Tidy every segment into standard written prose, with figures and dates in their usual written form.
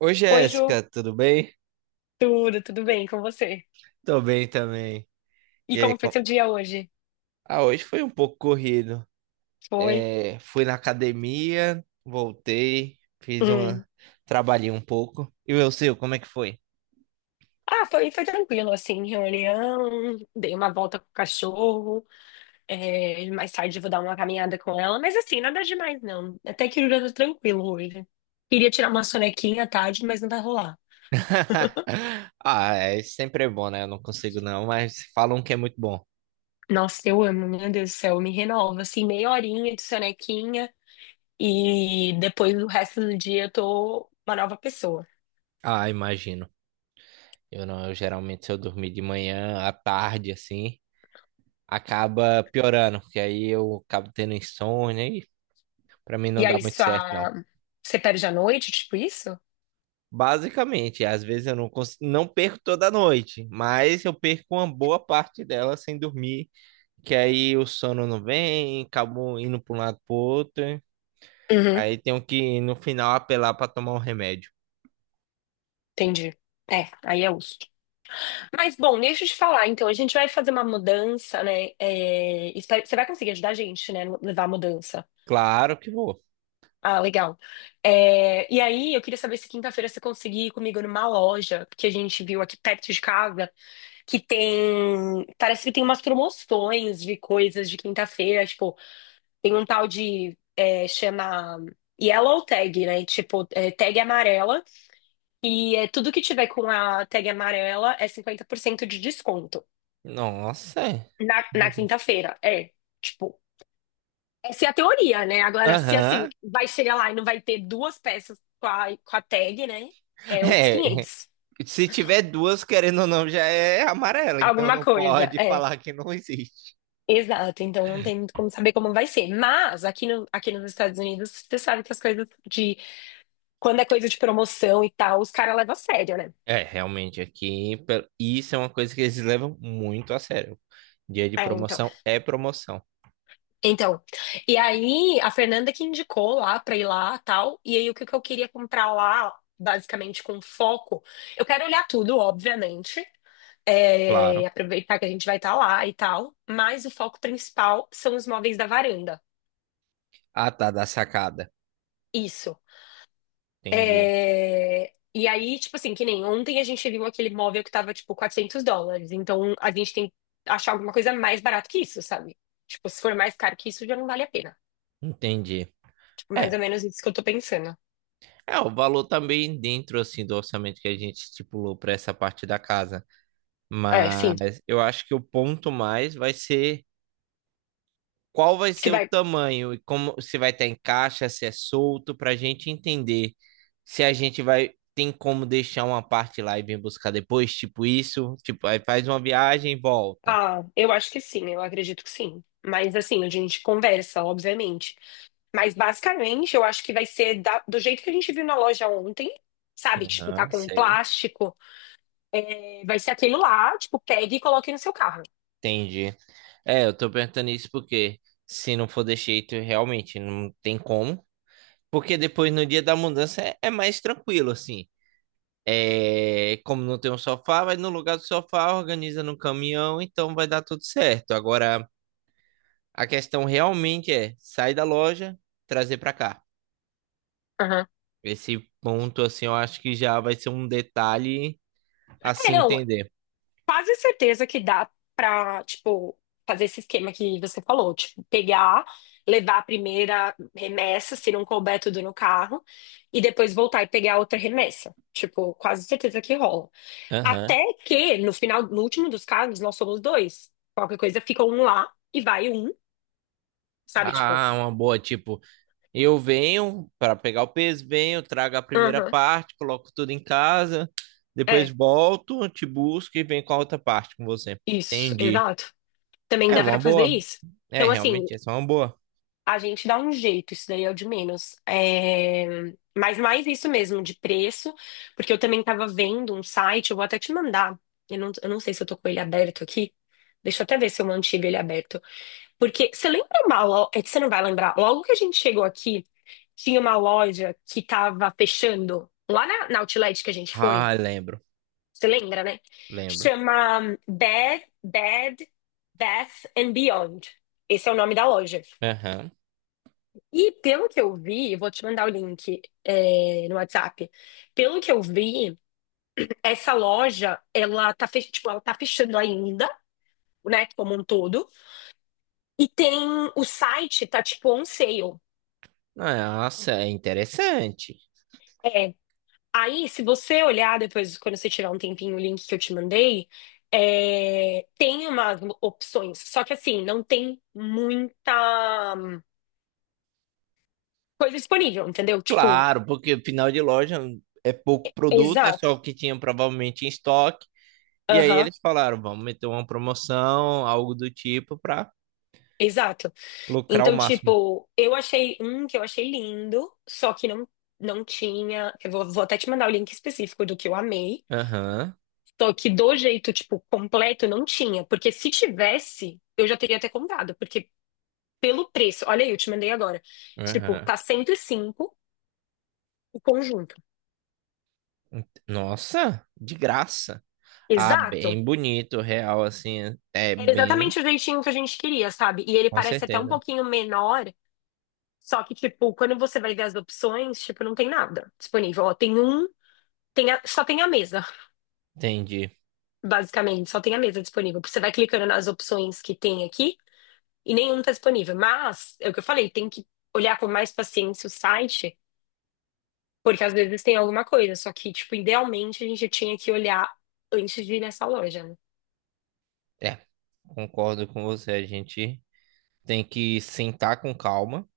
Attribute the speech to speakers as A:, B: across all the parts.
A: Oi,
B: Oi, Ju.
A: Jéssica, tudo bem?
B: Tudo, bem com você?
A: Tô bem também. E
B: E
A: aí,
B: como foi
A: com...
B: seu dia hoje?
A: Ah, hoje foi um pouco corrido.
B: Foi?
A: É, fui na academia, voltei, fiz
B: Hum.
A: uma... Trabalhei um pouco. E o seu, como é que foi?
B: Ah, foi tranquilo, assim, reunião, dei uma volta com o cachorro, mais tarde eu vou dar uma caminhada com ela, mas assim, nada demais, não. Até que o dia tá tranquilo hoje. Queria tirar uma sonequinha à tarde, mas não vai rolar.
A: Ah, é, sempre é bom, né? Eu não consigo não, mas falam que é muito bom.
B: Nossa, eu amo, meu Deus do céu, me renova, assim, meia horinha de sonequinha e depois o resto do dia eu tô uma nova pessoa.
A: Ah, imagino. Eu não, eu geralmente se eu dormir de manhã, à tarde, assim, acaba piorando, porque aí eu acabo tendo insônia e pra mim
B: E
A: não dá
B: aí,
A: muito
B: só...
A: certo, não.
B: você perde a noite, tipo isso?
A: Basicamente, às vezes eu não perco toda noite, mas eu perco uma boa parte dela sem dormir, que aí o sono não vem, acabo indo para um lado para outro,
B: Uhum,
A: aí tenho que no final apelar para tomar um remédio.
B: entendi. É, aí é uso. Mas, bom, deixa eu te falar. Então, a gente vai fazer uma mudança, né? Espero- você vai conseguir ajudar a gente, né? Levar a mudança.
A: Claro que vou.
B: Ah, legal. É, e aí, eu queria saber se quinta-feira você conseguir ir comigo numa loja que a gente viu aqui perto de casa, que tem. Parece que tem umas promoções de coisas de quinta-feira. Tipo, tem um tal de. Chama Yellow Tag, né? Tipo, é, tag amarela. E é, tudo que tiver com a tag amarela é 50% de desconto.
A: Nossa, é.
B: Na quinta-feira, é. Tipo, essa é a teoria, né? Agora, se assim,
A: Aham.
B: vai chegar lá e não vai ter duas peças com a tag, né? É outros
A: É,
B: 500
A: se tiver duas, querendo ou não, já é amarela, então
B: Alguma
A: não
B: coisa,
A: pode
B: é.
A: falar que não existe.
B: Exato, então não tem muito como saber como vai ser. Mas aqui, no, aqui nos Estados Unidos, você sabe que as coisas de. Quando é coisa de promoção e tal, os caras levam a sério, né?
A: É, realmente aqui. Isso é uma coisa que eles levam muito a sério. Dia de
B: É, então.
A: promoção é promoção,
B: Então, e aí a Fernanda que indicou lá pra ir lá, tal, e aí o que que eu queria comprar lá, basicamente com foco, eu quero olhar tudo, obviamente,
A: claro.
B: aproveitar que a gente vai estar lá e tal, mas o foco principal são os móveis da varanda.
A: Ah, tá, da sacada.
B: Isso.
A: Entendi.
B: E aí, tipo assim, que nem ontem a gente viu aquele móvel que tava tipo US$ 400, então a gente tem que achar alguma coisa mais barata que isso, sabe? Tipo, se for mais caro que isso, já não vale a pena.
A: Entendi.
B: Tipo, mais
A: É,
B: ou menos isso que eu tô pensando.
A: é o valor também dentro assim do orçamento que a gente estipulou para essa parte da casa,
B: É, sim.
A: mas eu acho que o ponto mais vai ser qual vai
B: Se
A: ser o
B: vai.
A: tamanho e como se vai estar em caixa, se é solto, para a gente entender se a gente vai tem como deixar uma parte lá e vir buscar depois, tipo isso, tipo aí faz uma viagem e volta.
B: Ah, eu acho que sim, eu acredito que sim. Mas assim, a gente conversa, obviamente. Mas basicamente, eu acho que vai ser da- do jeito que a gente viu na loja ontem, sabe? Tipo, tá
A: Aham,
B: com um
A: sei,
B: plástico. Vai ser aquilo lá, tipo, pegue e coloque no seu carro.
A: entendi. É, eu tô perguntando isso porque se não for desse jeito, realmente não tem como. Porque depois no dia da mudança é, é mais tranquilo, assim. É, como não tem um sofá, vai no lugar do sofá, organiza no caminhão, então vai dar tudo certo. Agora, a questão realmente é sair da loja, trazer para cá.
B: Aham.
A: Esse ponto, assim, eu acho que já vai ser um detalhe a
B: É,
A: se
B: não,
A: entender.
B: quase certeza que dá pra, tipo, fazer esse esquema que você falou, tipo, pegar, levar a primeira remessa, se não couber tudo no carro, e depois voltar e pegar outra remessa. Tipo, quase certeza que rola.
A: Aham.
B: Até que no final, no último dos casos, nós somos dois. Qualquer coisa fica um lá e vai um, sabe? Tipo,
A: Ah, uma boa. Tipo, eu venho para pegar o peso, venho, trago a primeira
B: aham,
A: parte, coloco tudo em casa, depois
B: é,
A: volto, te busco e venho com a outra parte com você.
B: isso,
A: Entendi.
B: exato. Também
A: É
B: dá
A: uma
B: pra fazer
A: boa.
B: isso.
A: É,
B: Então, assim,
A: realmente, essa é uma boa.
B: a gente dá um jeito, isso daí é o de menos. É, mas mais isso mesmo, de preço, porque eu também estava vendo um site, eu vou até te mandar. Eu não sei se eu tô com ele aberto aqui. Deixa eu até ver se eu mantive ele aberto. Porque você lembra uma loja. É que você não vai lembrar. Logo que a gente chegou aqui, tinha uma loja que tava fechando lá na Outlet que a gente foi.
A: Ah, lembro,
B: Você lembra, né?
A: lembro.
B: Chama Bed, Bath and Beyond. Esse é o nome da loja.
A: Aham.
B: E pelo que eu vi, vou te mandar o link, é, no WhatsApp. Pelo que eu vi, essa loja, ela tá, fech... tipo, ela tá fechando ainda, né, como um todo. E tem o site, tá tipo on sale.
A: Nossa, é interessante.
B: É. Aí, se você olhar depois, quando você tiver um tempinho, o link que eu te mandei, é, tem umas opções. Só que assim, não tem muita coisa disponível, entendeu? Tipo,
A: Claro, porque final de loja é pouco produto, é
B: exato.
A: só o que tinha provavelmente em estoque. E aí
B: Aham.
A: eles falaram, vamos meter uma promoção, algo do tipo, para
B: Exato.
A: lucrar o
B: Então,
A: máximo.
B: tipo, eu achei um que eu achei lindo, só que não, não tinha. Vou até te mandar o link específico do que eu amei.
A: Aham,
B: Só que do jeito, tipo, completo, não tinha. Porque se tivesse, eu já teria até comprado. Porque pelo preço, olha aí, eu te mandei agora. Tipo,
A: aham.
B: tá 105 o conjunto.
A: Nossa, de graça. Ah,
B: Exato.
A: bem bonito, real, assim, é
B: Era
A: bem,
B: exatamente o jeitinho que a gente queria, sabe? E ele
A: com
B: parece até um
A: certeza.
B: pouquinho menor. Só que, tipo, quando você vai ver as opções, tipo, não tem nada disponível. Ó, tem um só tem a mesa,
A: Entendi.
B: basicamente, só tem a mesa disponível. Você vai clicando nas opções que tem aqui e nenhum tá disponível. Mas, é o que eu falei, tem que olhar com mais paciência o site, porque às vezes tem alguma coisa. Só que, tipo, idealmente a gente tinha que olhar antes de ir nessa loja, né?
A: É, concordo com você, a gente tem que sentar com calma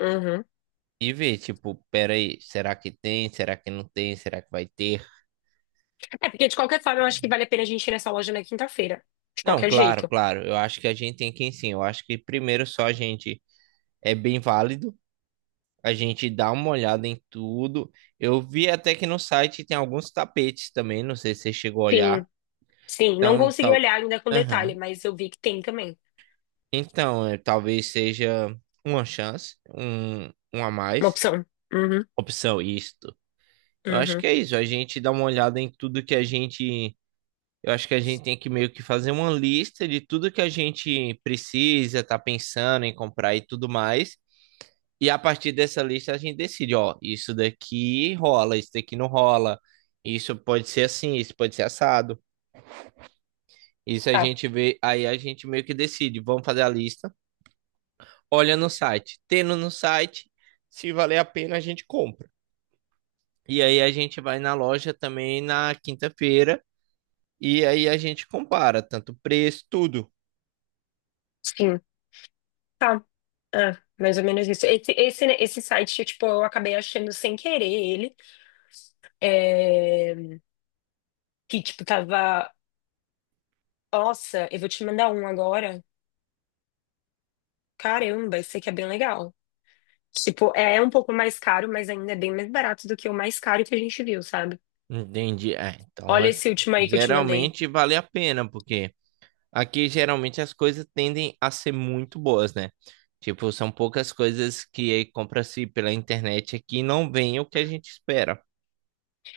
B: Uhum.
A: e ver, tipo, peraí, será que tem? Será que não tem? Será que vai ter?
B: É, porque de qualquer forma eu acho que vale a pena a gente ir nessa loja na quinta-feira. De
A: Não,
B: qualquer
A: claro,
B: jeito.
A: claro. Eu acho que a gente tem que, sim. Eu acho que primeiro só a gente é bem válido. A gente dá uma olhada em tudo. Eu vi até que no site tem alguns tapetes também. Não sei se você chegou a olhar.
B: Sim, sim. Não
A: Então,
B: consegui
A: tal.
B: olhar ainda com detalhe,
A: Aham.
B: mas eu vi que tem também.
A: Então, é, talvez seja uma chance, um a
B: Uma
A: mais.
B: opção. Uhum,
A: Opção, isto. Eu acho
B: uhum.
A: que é isso. A gente dá uma olhada em tudo que a gente. Eu acho que a gente tem que meio que fazer uma lista de tudo que a gente precisa, tá pensando em comprar e tudo mais. E a partir dessa lista a gente decide, ó, isso daqui rola, isso daqui não rola, isso pode ser assim, isso pode ser assado. Isso a
B: Tá.
A: gente vê, aí a gente meio que decide, vamos fazer a lista, olha no site, tendo no site, se valer a pena a gente compra. E aí a gente vai na loja também na quinta-feira e aí a gente compara tanto preço, tudo.
B: Sim. Tá. É, mais ou menos isso. Né, esse site, tipo, eu acabei achando sem querer ele. é, que, tipo, tava. Nossa, eu vou te mandar um agora. Caramba, esse aqui é bem legal. Tipo, é um pouco mais caro, mas ainda é bem mais barato do que o mais caro que a gente viu, sabe?
A: Entendi.
B: Olha esse último aí que eu te mandei.
A: Geralmente vale a pena, porque aqui geralmente as coisas tendem a ser muito boas, né? Tipo, são poucas coisas que compra-se pela internet aqui e não vem o que a gente espera.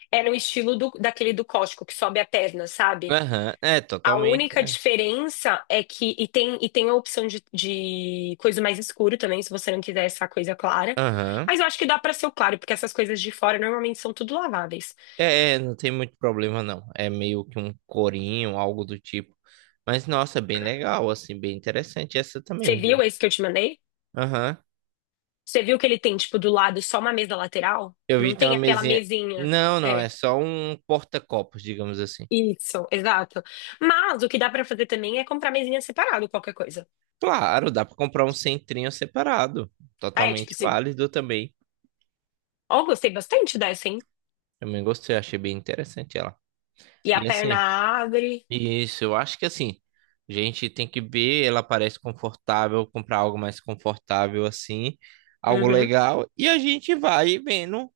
B: É no estilo daquele do Costco, que sobe a perna, sabe?
A: Aham, é
B: A
A: totalmente,
B: única
A: né?
B: diferença é que. E tem a opção de coisa mais escuro também, se você não quiser essa coisa clara.
A: Aham.
B: Mas eu acho que dá pra ser o claro, porque essas coisas de fora normalmente são tudo laváveis.
A: É, é, não tem muito problema não. É meio que um corinho, algo do tipo. Mas nossa, é bem legal, assim, bem interessante essa
B: Você
A: também, viu?
B: viu esse que eu te mandei?
A: Aham.
B: Você viu que ele tem, tipo, do lado só uma mesa lateral?
A: Eu vi
B: Não
A: tem
B: tem
A: uma
B: aquela
A: mesinha.
B: mesinha.
A: Não, não,
B: É,
A: é só um porta-copos, digamos assim.
B: isso, exato. Mas o que dá pra fazer também é comprar mesinha separada, qualquer coisa.
A: Claro, dá pra comprar um centrinho separado.
B: Ah, é, tipo,
A: Totalmente
B: se.
A: válido também.
B: Ó, gostei bastante dessa, hein?
A: Também gostei, achei bem interessante ela.
B: E a
A: E
B: perna
A: assim,
B: abre.
A: isso, eu acho que assim, a gente tem que ver, ela parece confortável, comprar algo mais confortável assim, algo
B: Uhum.
A: legal, e a gente vai vendo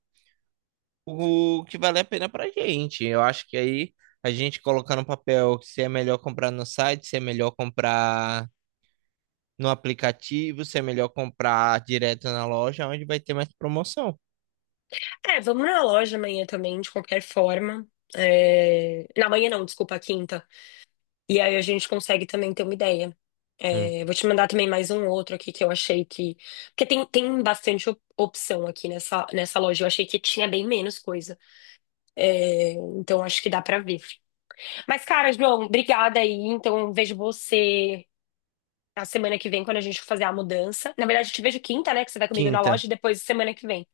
A: o que vale a pena pra gente. Eu acho que aí a gente colocar no papel se é melhor comprar no site, se é melhor comprar no aplicativo, se é melhor comprar direto na loja, onde vai ter mais promoção.
B: É, vamos na loja amanhã também, de qualquer forma. É, na manhã não, desculpa, quinta. E aí a gente consegue também ter uma ideia.
A: Hum.
B: É, vou te mandar também mais um outro aqui que eu achei que. Porque tem bastante opção aqui nessa loja. Eu achei que tinha bem menos coisa. É, então acho que dá pra ver. Mas, cara, João, obrigada aí. Então eu vejo você na semana que vem, quando a gente for fazer a mudança. Na verdade, eu te vejo quinta, né? Que você vai comigo na
A: Quinta,
B: loja e depois semana que vem.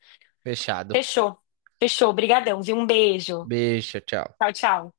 A: fechado.
B: Fechou. Fechou. Obrigadão, viu? Um beijo.
A: Beijo, tchau.
B: Tchau, tchau.